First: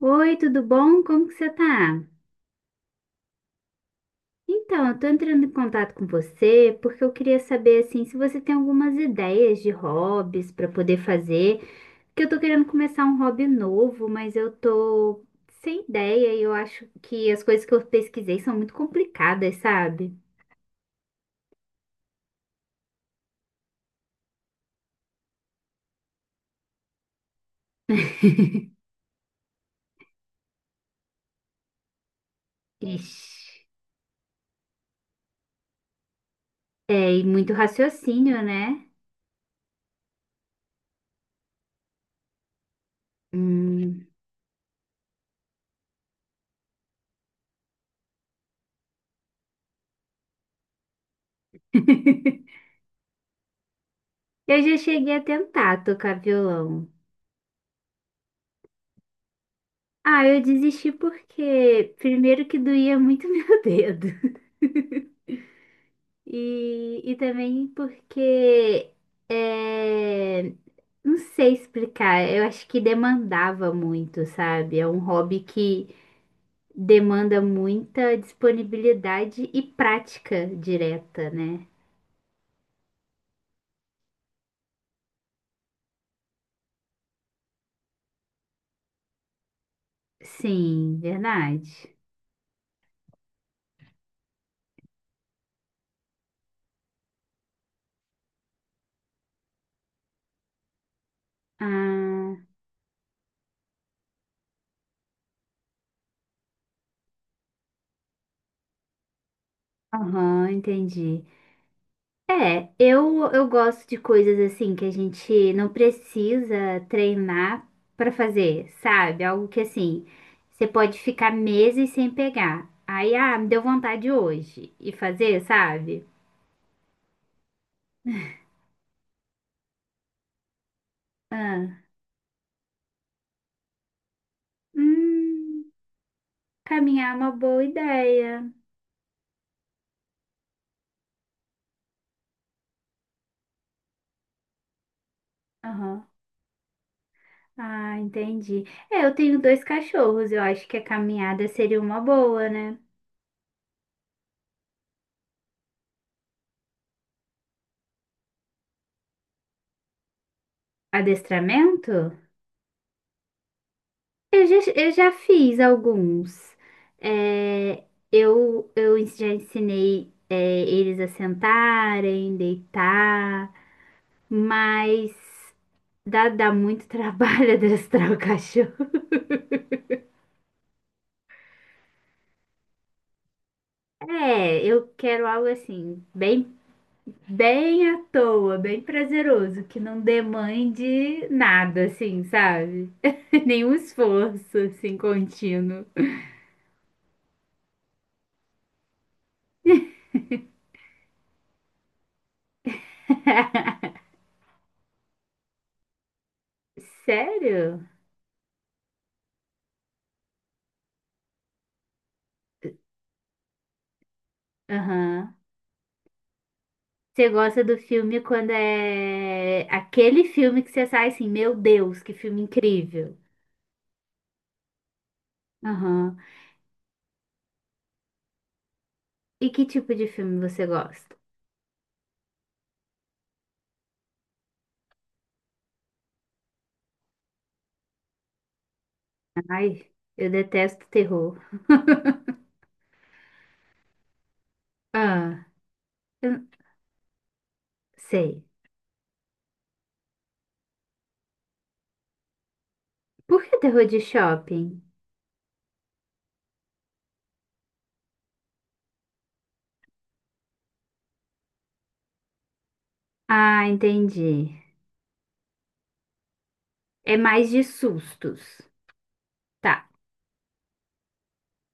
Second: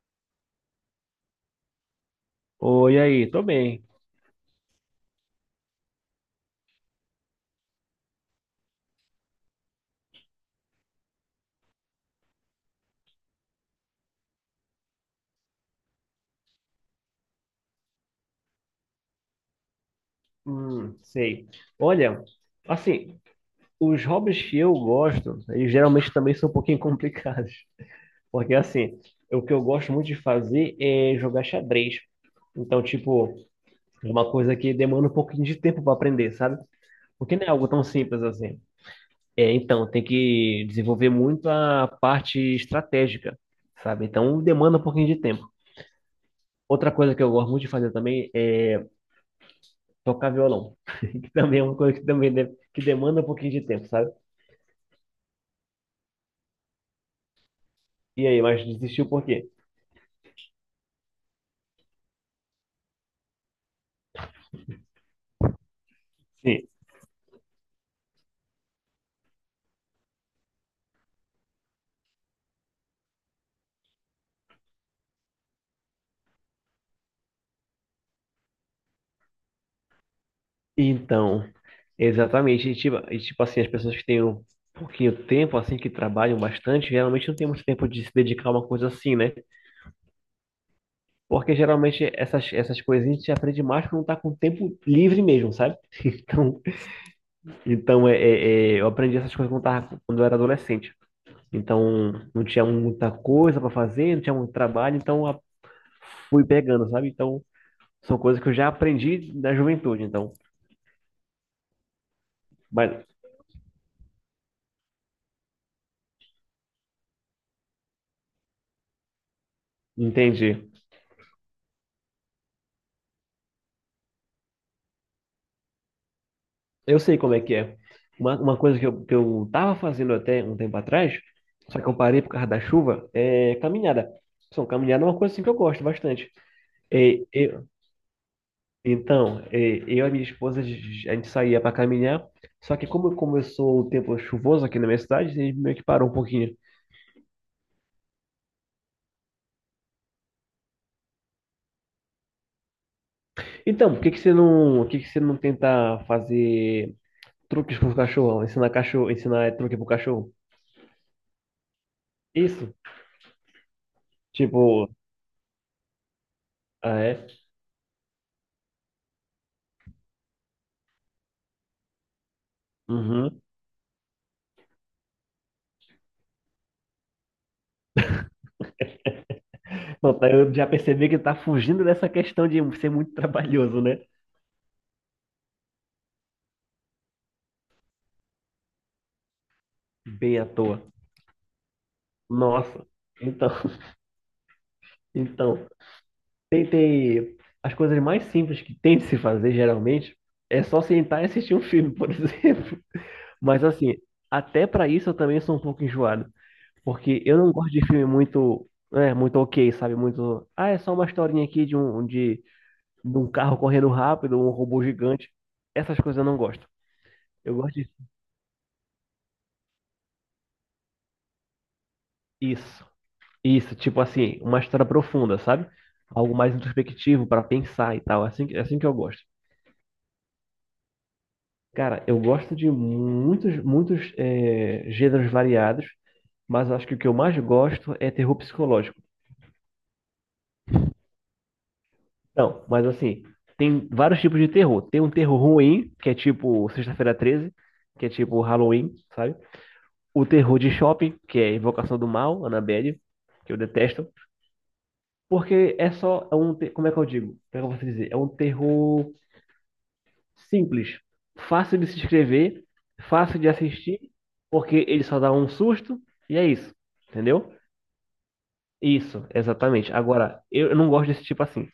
Oi, tudo bom? Como que você tá? Oi, aí, tô bem. Então, eu tô entrando em contato com você porque eu queria saber assim se você tem algumas ideias de hobbies para poder fazer, porque eu tô querendo começar um hobby novo, mas eu tô sem ideia e eu acho que as coisas que eu pesquisei são muito complicadas, sabe? Sei. Olha, assim, os hobbies que eu gosto, eles geralmente também são um pouquinho complicados. Porque, assim, o que eu gosto muito de fazer é jogar xadrez. Então, tipo, Ixi. é uma coisa que demanda um pouquinho de tempo para aprender, sabe? É, e Porque não é muito algo tão simples raciocínio, assim. né? É, então, tem que desenvolver muito a parte estratégica, sabe? Hum. Então, demanda um pouquinho de tempo. Outra coisa que eu gosto muito de fazer também é tocar violão, que também é uma coisa que também que demanda um pouquinho de tempo, sabe? Eu já cheguei a tentar tocar violão. E aí, mas desistiu por quê? Ah, eu desisti porque primeiro que doía muito meu dedo. Sim. E também porque, é, não sei explicar, eu acho que demandava muito, sabe? É um hobby que demanda muita disponibilidade e prática direta, Então, né? exatamente, e tipo assim, as pessoas que têm um pouquinho de tempo, assim, que trabalham bastante, geralmente não tem muito tempo de se dedicar a uma coisa assim, né? Sim, Porque verdade. geralmente essas coisinhas a gente aprende mais quando tá com tempo livre mesmo, sabe? Então, eu aprendi essas coisas quando eu era adolescente. Então, Ah, não tinha muita coisa para fazer, não tinha muito trabalho, fui pegando, sabe? Então, são coisas que eu já aprendi da juventude, então. aham, entendi. É, Mas, eu, eu gosto de coisas assim que a gente não precisa treinar pra fazer, sabe? Algo que assim, você entendi. pode ficar meses sem pegar. Aí, ah, me deu vontade hoje e fazer, sabe? Eu sei como é que é. Uma coisa que eu tava fazendo até um tempo atrás, só Ah, que eu parei por causa da chuva, é caminhada. São caminhada é uma coisa assim que eu hum, gosto bastante. caminhar é É, uma boa eu- ideia. então, é, eu e a minha esposa, a gente saía para caminhar, só que como começou o tempo chuvoso aqui na minha cidade, a gente meio que Aham. parou um pouquinho. Ah, entendi. É, eu tenho dois cachorros, eu acho que a caminhada seria uma boa, né? Então, por que que você não tenta fazer truques pro cachorro? Ensinar cachorro, ensinar truque pro cachorro? Adestramento? Isso. Eu já, Tipo, eu já fiz alguns. ah, é? É, já ensinei, é, eles a sentarem, Uhum. deitar, mas dá muito trabalho adestrar o cachorro. Não, tá, eu já percebi que tá fugindo dessa questão de ser muito trabalhoso, né? É, eu quero algo assim, bem, bem à toa, bem prazeroso, que não Bem à toa. demande nada, assim, Nossa. sabe? Então, Nenhum esforço, assim, então, contínuo. tentei. As coisas mais simples que tem de se fazer, geralmente, é só sentar e assistir um filme, por exemplo. Mas, assim, até pra isso eu também sou um pouco enjoado. Porque eu não gosto de Sério? filme muito. É, muito ok, sabe? Muito. Ah, é só uma historinha aqui de um carro correndo rápido, um robô gigante. Aham. Essas coisas eu não gosto. Você Eu gosta gosto do de... filme quando é aquele filme que você sai assim, meu Deus, que filme Isso, incrível. isso, tipo assim, uma história profunda, sabe? Aham. Algo mais introspectivo para pensar e tal. Assim, é assim que eu gosto. E que tipo de filme você gosta? Cara, eu gosto de muitos, muitos gêneros variados, mas eu acho que o que eu mais gosto é terror psicológico. Ai, eu detesto terror. Não, mas assim, tem vários tipos de terror. Tem um terror Ah, ruim, que é eu tipo Sexta-feira Treze, que é tipo sei. Halloween, sabe? O terror de shopping, que é Invocação do Mal, Annabelle, Por que eu que terror de detesto, shopping? porque é só é um, te- como é que eu digo? Como é que eu posso dizer? É um terror simples, fácil de se inscrever, fácil de Ah, assistir, entendi. porque ele só dá um susto e é isso, É mais entendeu? de sustos. Isso, Tá. exatamente. Agora, eu não gosto desse tipo assim.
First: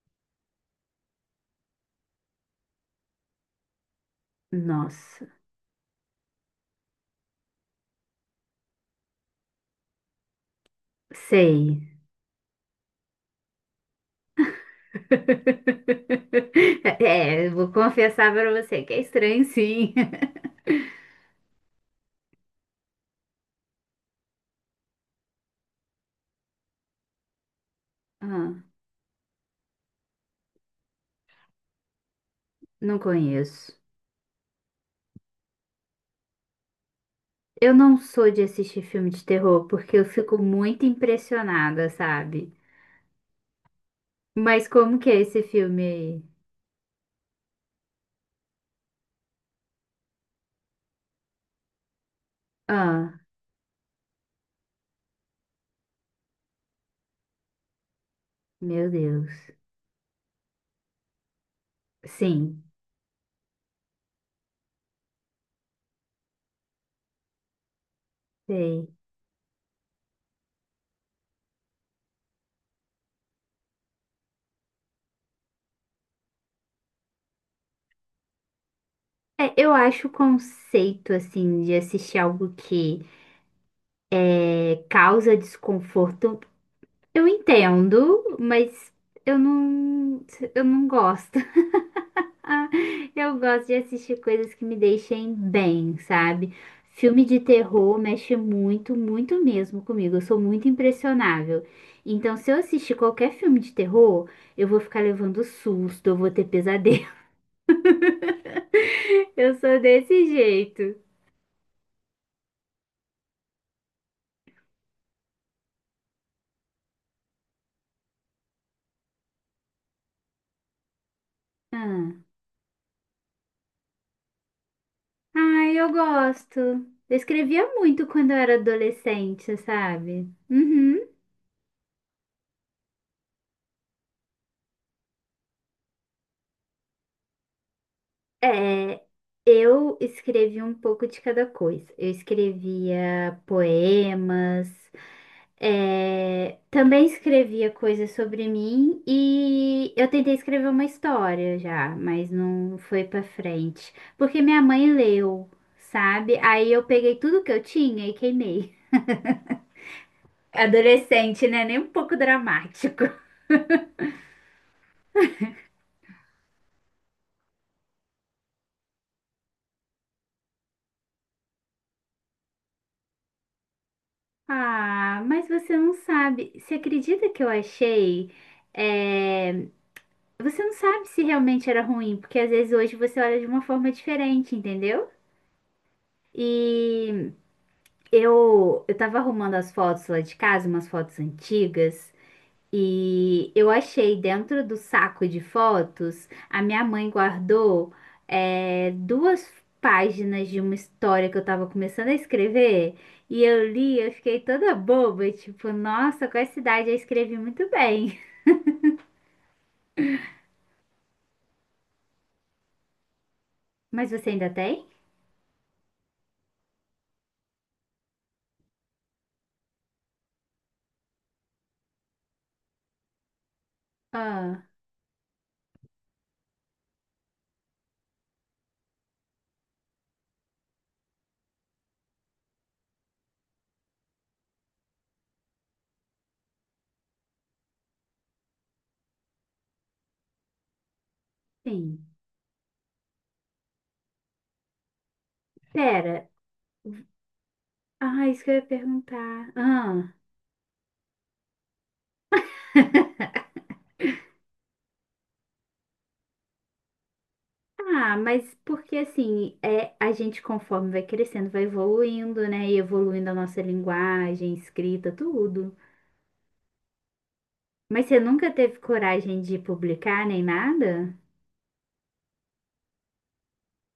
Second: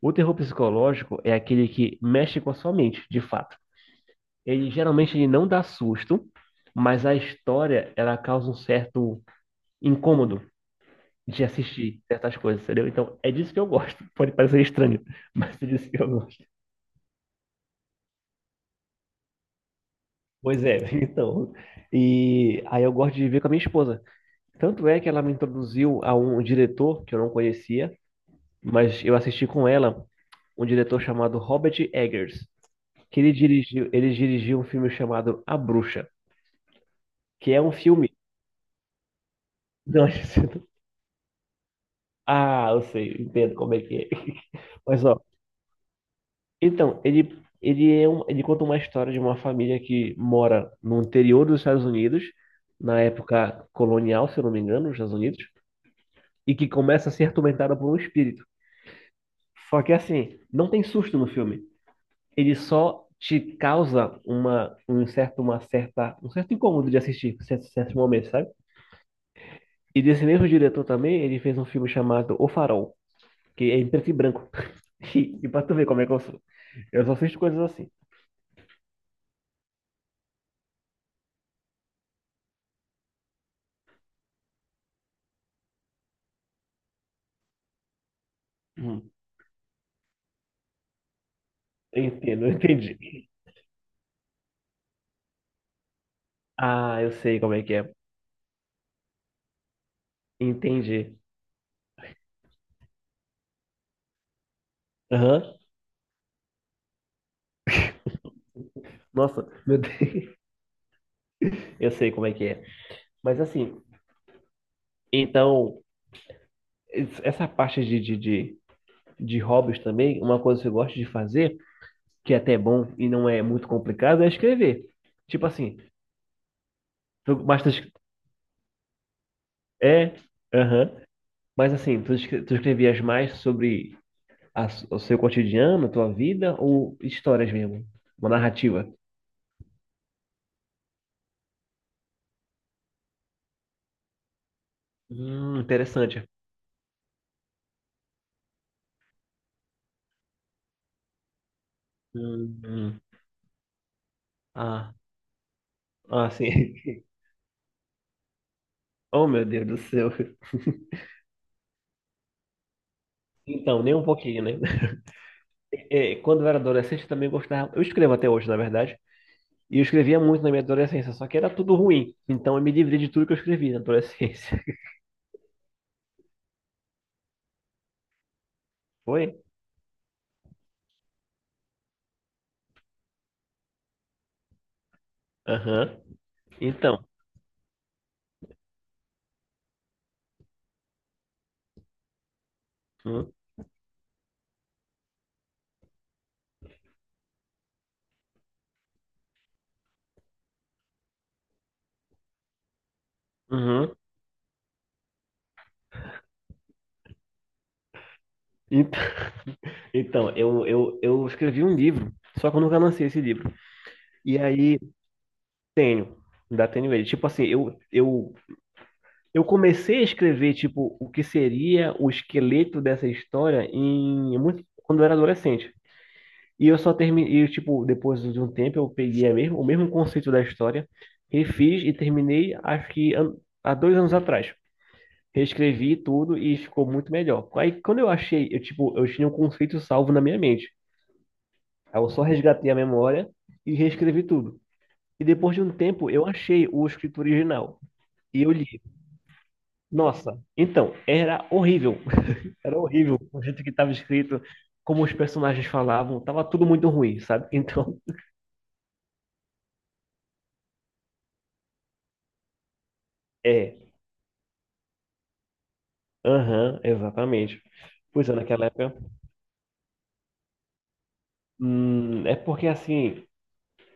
O terror psicológico é aquele que mexe com a sua mente, de fato. Ele geralmente Nossa, ele não dá susto, mas a história ela causa um certo incômodo de sei. assistir certas coisas, entendeu? Então, é disso que eu gosto. Pode parecer estranho, mas é disso que eu gosto. É, eu vou confessar pra você que é estranho, sim. Pois é, então. E aí eu gosto de ver com a minha esposa. Tanto é que ela me introduziu a um diretor que eu não conhecia, Ah, mas eu assisti com ela um diretor chamado Robert Eggers, não conheço. Ele dirigiu um filme chamado A Bruxa, que é um Eu não filme. sou de assistir filme de terror porque eu Não, fico muito impressionada, sabe? ah, eu sei, entendo como é que é. Mas como Mas que é ó, esse filme aí? então, ele é um, ele conta uma história de uma família que mora no interior dos Estados Unidos, na Ah, época colonial, se eu não me engano, nos Estados Unidos, e que começa a ser atormentada por um espírito. meu Deus. Só que assim, não tem susto no filme. Ele Sim, só te causa uma, um certo, uma certa, um certo incômodo de assistir certos momentos, sabe? sei. E desse mesmo diretor também, ele fez um filme chamado O Farol, que é em preto e branco. E, e pra tu ver como é que eu sou. Eu só assisto coisas assim. É, eu acho o conceito, assim, de assistir algo que causa desconforto, eu entendo, mas Hum. eu não, eu não gosto. Entendo, Ah, entendi. eu gosto de assistir coisas que me deixem bem, sabe? Ah, eu Filme de sei como é que é. terror mexe muito, muito mesmo comigo. Eu sou muito Entendi. impressionável. Então, se eu assistir qualquer filme de terror, eu vou ficar levando Aham. susto, eu vou ter pesadelo. Nossa, Eu sou meu Deus. desse jeito. Eu sei como é que é. Mas assim, então, essa parte de hobbies também, uma coisa que eu gosto de fazer Ah. que é até bom e não é muito complicado, é escrever. Tipo assim, Ai, eu gosto. Eu tu, mas escrevia tu, es- muito quando eu era adolescente, é, sabe? aham, Uhum. mas assim, tu escrevias mais sobre o seu cotidiano, tua vida ou histórias mesmo? Uma narrativa? É, eu escrevi um pouco de cada coisa. Eu escrevia poemas, Interessante. é, também escrevia coisas sobre mim e eu tentei escrever uma história já, mas Hum, não hum. foi pra frente, porque minha mãe Ah, leu, ah, sabe? Aí sim. eu peguei tudo que eu tinha e queimei. Oh, meu Deus do céu. Adolescente, né? Nem um pouco dramático. Então, nem um pouquinho, né? É, quando eu era adolescente, eu também gostava. Eu escrevo até hoje, na verdade. E eu escrevia muito na minha adolescência, só que era tudo ruim. Então eu me livrei de tudo que eu escrevi na adolescência. Ah, mas você não sabe. Você acredita que eu achei? Foi? É, você não sabe se realmente era ruim, porque às vezes hoje você olha de uma forma diferente, entendeu? Aham. Então. E eu tava arrumando as fotos lá de casa, umas fotos antigas, Hum, e eu achei dentro do saco de fotos, a minha mãe guardou, é, duas páginas de uma história que eu tava começando a escrever, e eu uhum. li, eu fiquei toda boba, tipo, nossa, com essa idade eu escrevi muito bem. Ent- Então, eu escrevi um livro, só que eu nunca lancei esse livro. Mas você E ainda aí, tem? tenho, ainda tenho ele. Tipo assim, eu comecei a escrever, tipo, o que seria o esqueleto dessa história em, muito, Ah, quando eu era adolescente. E eu só terminei, e, tipo, depois de um tempo, eu peguei o mesmo conceito da história, refiz e terminei, acho que há 2 anos atrás. Reescrevi tudo e ficou muito melhor. Aí quando eu achei, eu tipo, eu tinha um conceito salvo na minha mente. sim. Aí eu só resgatei a memória e reescrevi tudo. E depois de um tempo eu Pera, achei o escrito original ah, e isso que eu eu ia li. perguntar. Ah. Nossa, então, era horrível. Era horrível o jeito que estava escrito, como os personagens falavam, tava tudo muito ruim, sabe? Então, Ah, mas porque assim, é, a gente conforme vai crescendo, vai evoluindo, né? E evoluindo a nossa é, linguagem, escrita, tudo. aham, exatamente. Mas você Pois é, nunca naquela teve época, coragem de publicar nem nada? É porque assim,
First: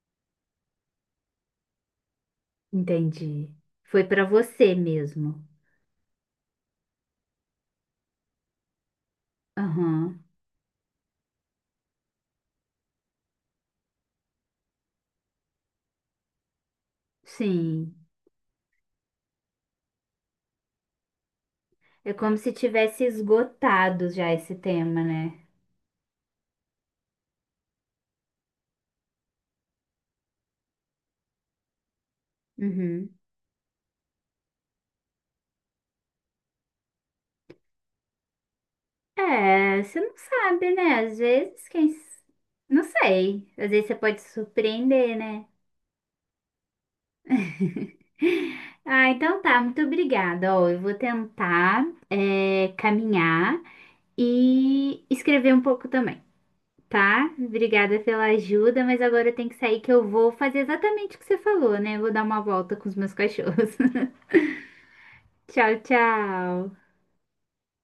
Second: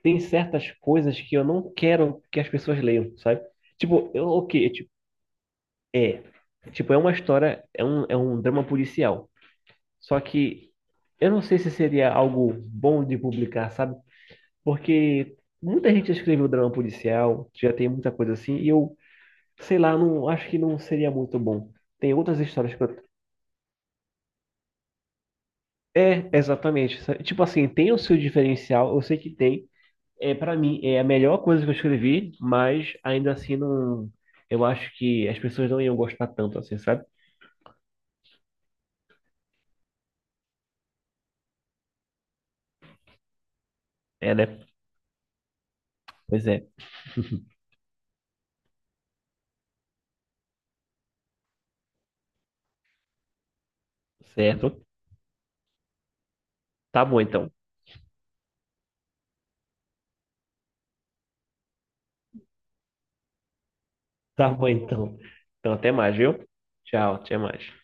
tem certas coisas que eu não quero que as pessoas leiam, sabe? Entendi. Foi Tipo, pra eu, ok, é você tipo, mesmo. é. Tipo, é uma história, é um drama policial. Só Aham. que eu não sei se seria algo bom de publicar, sabe? Porque muita gente já escreveu drama policial, já tem Sim. muita coisa assim, e eu, sei lá, não acho que não seria muito bom. É Tem como outras se histórias que tivesse eu... esgotado já esse tema, né? É, exatamente, sabe? Tipo assim, tem o seu diferencial, eu sei que tem. É, para mim, é a melhor coisa que eu escrevi, mas Uhum. ainda assim não. Eu acho que as pessoas não iam gostar tanto assim, sabe? É, você não sabe, né? Às vezes, quem. S- não sei. Às vezes você pode se É, né? surpreender, né? Pois é. Ah, então tá, muito obrigada. Ó, eu vou tentar, é, caminhar Certo. e escrever um pouco também, Tá bom tá? então. Obrigada pela ajuda, mas agora eu tenho que sair que eu vou fazer exatamente o que você falou, né? Vou dar uma volta com os meus cachorros. Tá bom então. Então Tchau, até mais, viu? tchau. Tchau, até mais.